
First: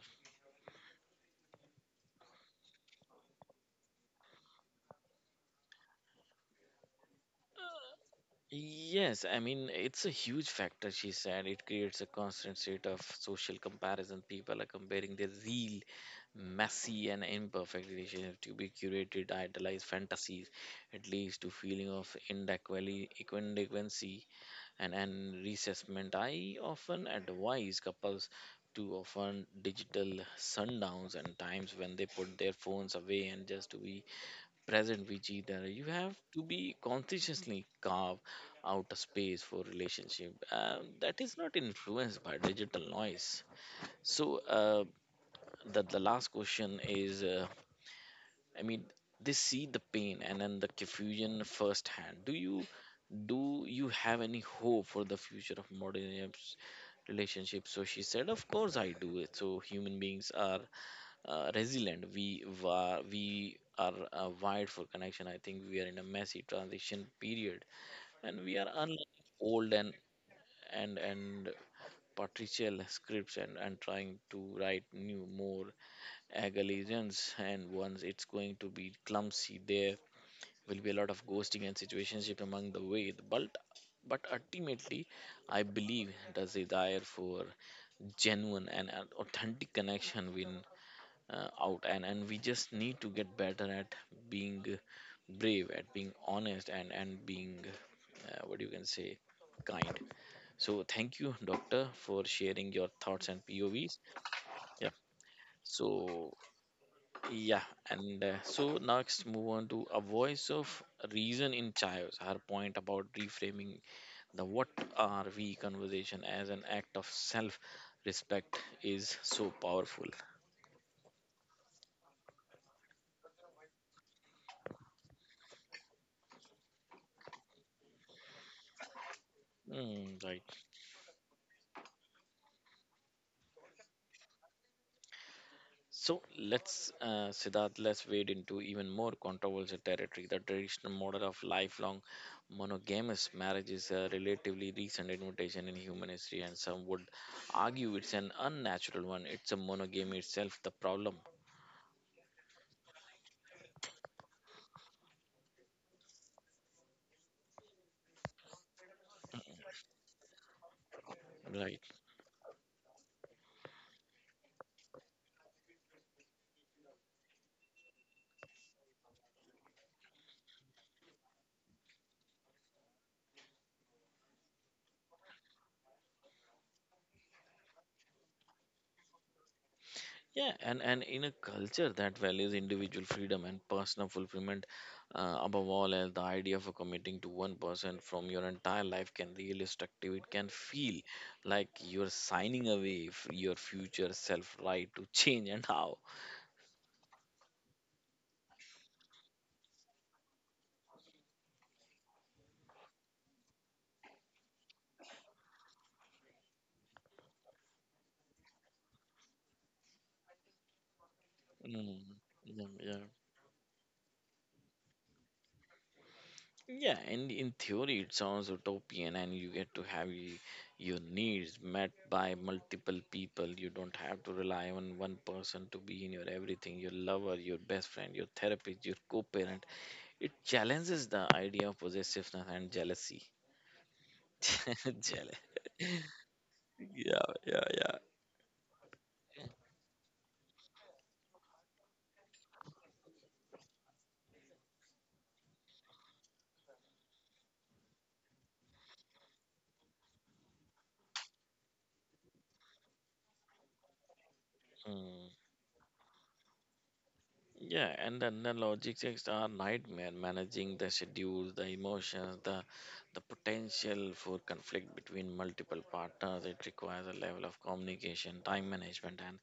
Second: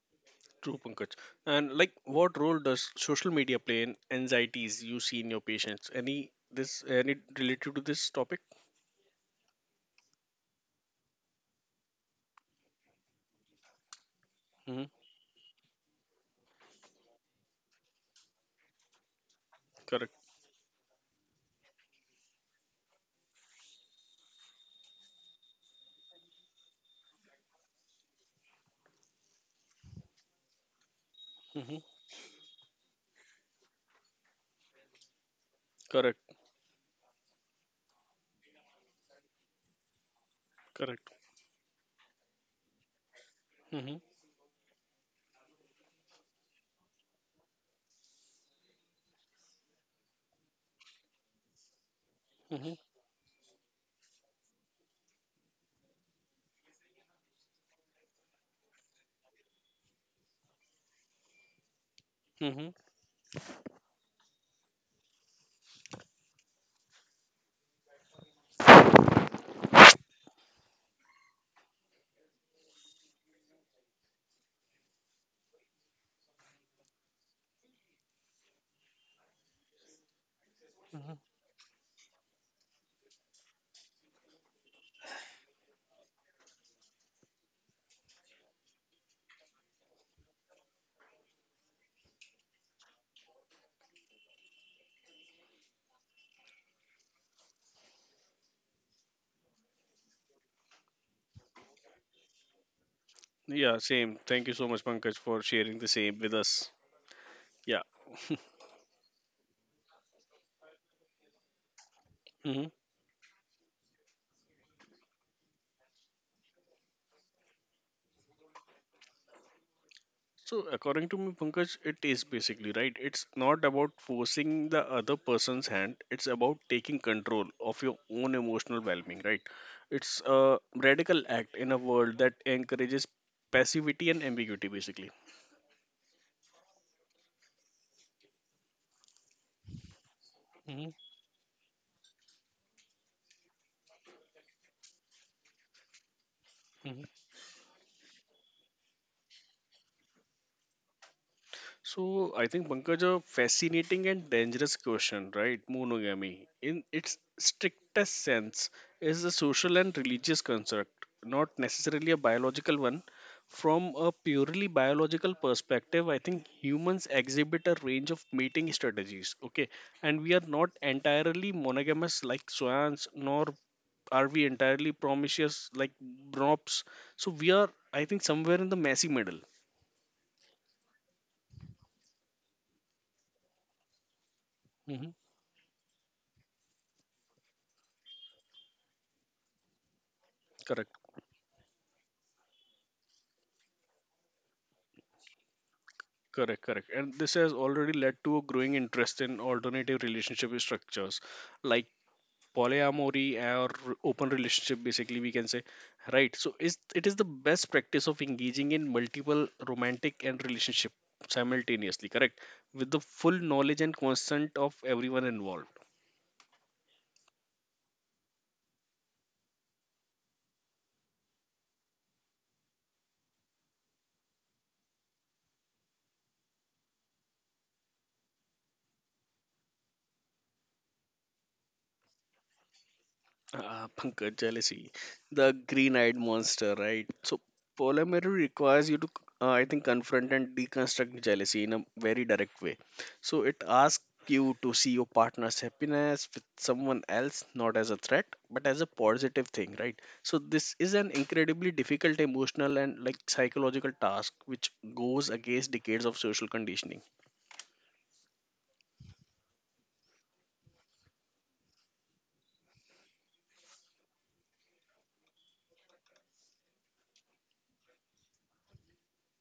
Speaker 2: True, Pankaj. And like, what role does social media play in anxieties you see in your patients? Any this any related to this topic?
Speaker 1: Yes, I mean, it's a huge factor, she said. It creates a constant state of social comparison. People are
Speaker 2: Mm-hmm.
Speaker 1: comparing their real, messy, and imperfect relationship to be curated, idealized
Speaker 2: Correct.
Speaker 1: fantasies. It leads to feeling of inadequacy and, resentment. I often advise couples to often digital sundowns and times
Speaker 2: Hmm.
Speaker 1: when they put their phones away and just to be present with either. You have
Speaker 2: Correct.
Speaker 1: to be consciously carve out a space for relationship
Speaker 2: Correct.
Speaker 1: that is not influenced by digital noise.
Speaker 2: Hmm.
Speaker 1: So the last question is, I mean, they see the pain and then the confusion firsthand. Do you
Speaker 2: Hmm.
Speaker 1: do you have any hope for the future of modern relationships? So she said, of course I do. It so human beings are resilient.
Speaker 2: Hmm.
Speaker 1: We are wired for connection. I think we are in a messy transition period, and we are unlike old and and patricial scripts, and trying to write new, more egalitarians. And once it's going to be clumsy, there will be a lot
Speaker 2: Hmm.
Speaker 1: of ghosting and situationship among the way. But ultimately, I believe the desire for genuine and authentic connection win out, and we just need to get better at being brave, at being honest, and being what you can say kind. So thank you doctor for sharing your thoughts and
Speaker 2: Yeah,
Speaker 1: povs.
Speaker 2: same. Thank you so much,
Speaker 1: Yeah,
Speaker 2: Pankaj, for sharing
Speaker 1: so
Speaker 2: the same with us.
Speaker 1: yeah,
Speaker 2: Yeah.
Speaker 1: and so next move on to a voice of reason in chios. Her
Speaker 2: Hmm.
Speaker 1: point about reframing the "what are we" conversation as an act of self respect is so powerful.
Speaker 2: So, according to me, Pankaj, it is basically right. It's not about forcing the other person's hand. It's about taking control of your own emotional well-being, right?
Speaker 1: Mm,
Speaker 2: It's
Speaker 1: right.
Speaker 2: a radical act in a world that encourages passivity and ambiguity, basically.
Speaker 1: So let's, Siddharth, let's wade into even more controversial territory. The
Speaker 2: Mm-hmm.
Speaker 1: traditional model of lifelong monogamous marriage is a relatively recent invention in human history, and some would argue it's an unnatural one. It's a monogamy itself, the problem,
Speaker 2: So I think Pankaj, a fascinating and dangerous question, right? Monogamy, in its strictest sense, is a social and religious construct, not
Speaker 1: right?
Speaker 2: necessarily a biological one. From a purely biological perspective, I think humans exhibit a range of mating strategies. Okay, and we are not entirely monogamous like swans, nor are we entirely promiscuous like broncs. So we are, I think, somewhere in the messy middle.
Speaker 1: Yeah, and in a culture that values individual freedom and personal fulfillment
Speaker 2: Hmm.
Speaker 1: above all else, the idea of committing to one person from your entire life can really destructive. It can
Speaker 2: Correct.
Speaker 1: feel like you're signing away your future self right to change and how.
Speaker 2: Correct, correct. And this has already led to a growing interest in alternative relationship structures like polyamory or open relationship, basically we can say, right? So is it, is the best practice of engaging in multiple romantic and relationship simultaneously,
Speaker 1: Mm,
Speaker 2: correct?
Speaker 1: yeah,
Speaker 2: With
Speaker 1: yeah.
Speaker 2: the full knowledge and consent of everyone involved.
Speaker 1: Yeah, and in theory, it sounds utopian, and you get to have your needs met by multiple people. You don't have to rely on one person to be in your everything, your lover, your best friend, your therapist, your co parent. It challenges the idea of possessiveness and jealousy.
Speaker 2: Pankaj, jealousy,
Speaker 1: Jealous.
Speaker 2: the green-eyed monster, right?
Speaker 1: Yeah,
Speaker 2: So
Speaker 1: yeah,
Speaker 2: polyamory requires you to, I think, confront and deconstruct jealousy in a very direct way. So it asks you to see your partner's happiness with someone else not as a threat but as a positive thing, right? So this is an incredibly difficult emotional and like psychological task which
Speaker 1: yeah.
Speaker 2: goes against decades of social conditioning.
Speaker 1: Yeah, and then the logistics are nightmare managing the schedules, the emotions, the potential for conflict between multiple partners. It requires a level of communication, time management, and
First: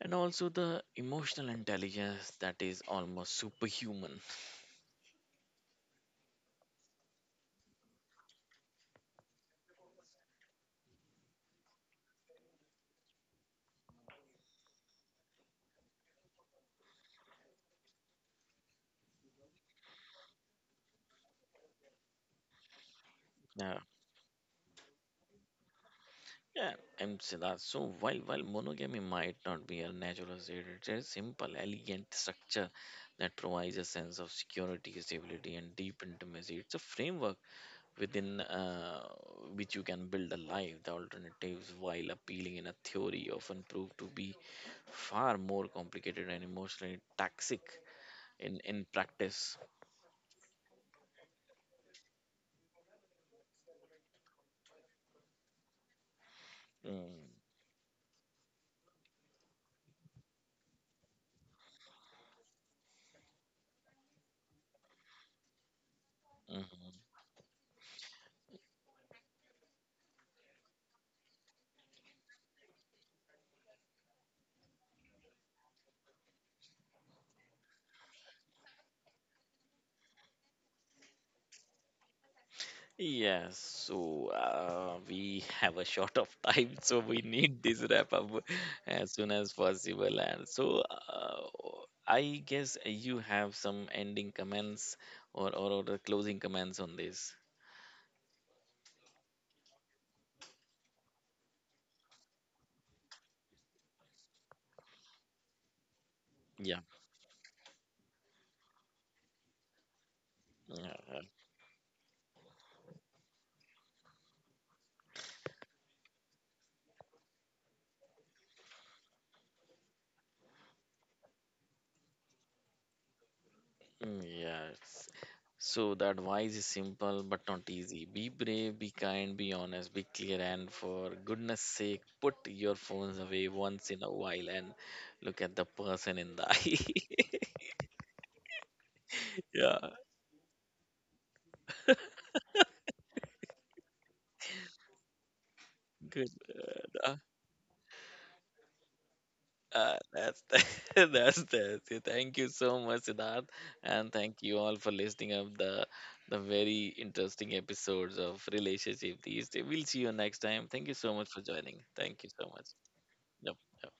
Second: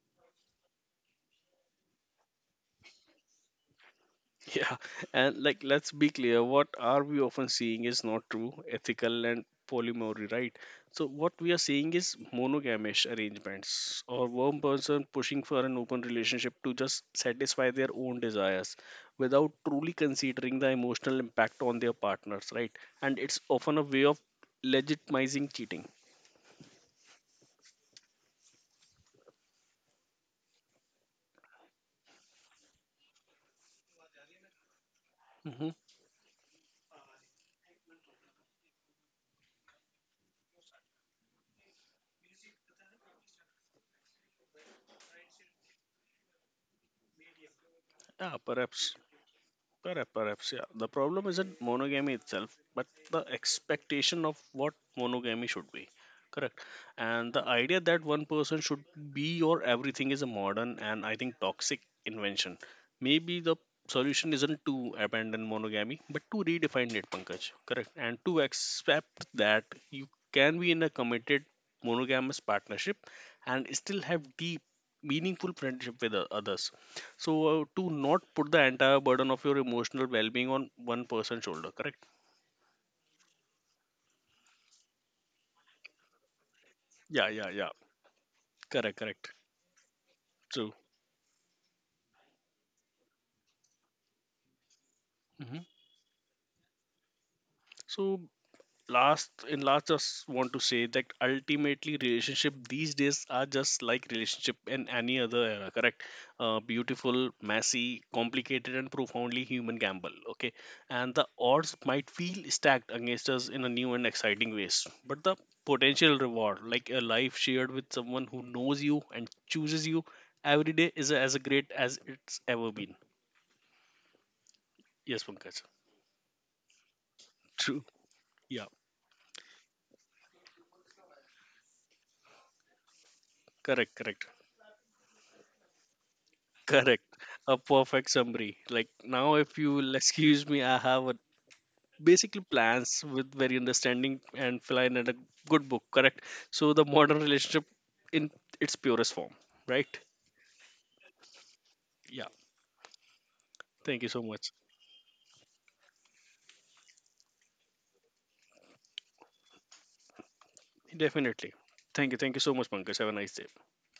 Speaker 1: and also the emotional intelligence that is almost superhuman.
Speaker 2: Yeah, and like let's be clear, what are we often seeing is not true, ethical and polyamory, right? So what we are seeing is monogamish arrangements or one person pushing for an open relationship to just satisfy their own desires without truly considering the emotional impact on their partners, right? And it's often
Speaker 1: Yeah.
Speaker 2: a way of legitimizing cheating.
Speaker 1: Yeah, and so that, so while monogamy might not be a natural state, it's a simple, elegant structure that provides a sense of security, stability,
Speaker 2: Hmm.
Speaker 1: and deep intimacy. It's a framework within which you can build a life. The alternatives, while appealing in a theory, often prove to be far more complicated and emotionally toxic
Speaker 2: Yeah,
Speaker 1: in
Speaker 2: perhaps.
Speaker 1: practice.
Speaker 2: Perhaps, perhaps, yeah. The problem isn't monogamy itself, but the expectation of what monogamy should be. Correct. And
Speaker 1: Mm,
Speaker 2: the idea that one person should be your everything is a modern and I think toxic invention. Maybe the solution isn't to abandon monogamy, but to redefine
Speaker 1: mhm.
Speaker 2: it, Pankaj. Correct. And to accept that you can be in a committed monogamous partnership and still have deep, meaningful friendship with others. So to not put the entire burden of your emotional well-being on one person's shoulder, correct?
Speaker 1: Yes, so we have a short of time, so we
Speaker 2: Yeah, yeah,
Speaker 1: need
Speaker 2: yeah.
Speaker 1: this wrap up
Speaker 2: Correct,
Speaker 1: as soon
Speaker 2: correct.
Speaker 1: as possible. And
Speaker 2: True.
Speaker 1: so I guess you have some ending comments or,
Speaker 2: Hmm.
Speaker 1: or the closing comments on this.
Speaker 2: So last in last, just want to say that ultimately relationship these days are just like relationship in any other era, correct?
Speaker 1: Yeah.
Speaker 2: Beautiful, messy, complicated, and profoundly human gamble, okay? And
Speaker 1: Yeah.
Speaker 2: the odds might feel stacked against us in a new and exciting ways, but the potential reward, like a life shared with someone who knows you and chooses you every day, is as great as it's ever been.
Speaker 1: Mm, yes.
Speaker 2: Yes, Pankaj.
Speaker 1: So the advice is simple but not
Speaker 2: True.
Speaker 1: easy. Be
Speaker 2: Yeah.
Speaker 1: brave, be kind, be honest, be clear, and for goodness sake, put your phones away once
Speaker 2: Correct,
Speaker 1: in a
Speaker 2: correct.
Speaker 1: while and look at the person in the
Speaker 2: Correct.
Speaker 1: eye.
Speaker 2: A perfect summary. Like now, if you
Speaker 1: Yeah,
Speaker 2: will excuse me, I have a, basically plans with very understanding and flying and a good book. Correct.
Speaker 1: good.
Speaker 2: So the
Speaker 1: Uh,
Speaker 2: modern relationship in its purest form. Right.
Speaker 1: that's that. That's that. So
Speaker 2: Yeah.
Speaker 1: thank you so much, Siddharth,
Speaker 2: Thank you
Speaker 1: and
Speaker 2: so
Speaker 1: thank
Speaker 2: much.
Speaker 1: you all for listening up the very interesting episodes of relationship these days. We'll see you next time. Thank you so much for
Speaker 2: Definitely.
Speaker 1: joining.
Speaker 2: Thank you.
Speaker 1: Thank you
Speaker 2: Thank you
Speaker 1: so
Speaker 2: so
Speaker 1: much.
Speaker 2: much, Pankaj. Have a nice day.
Speaker 1: Yep. Yep.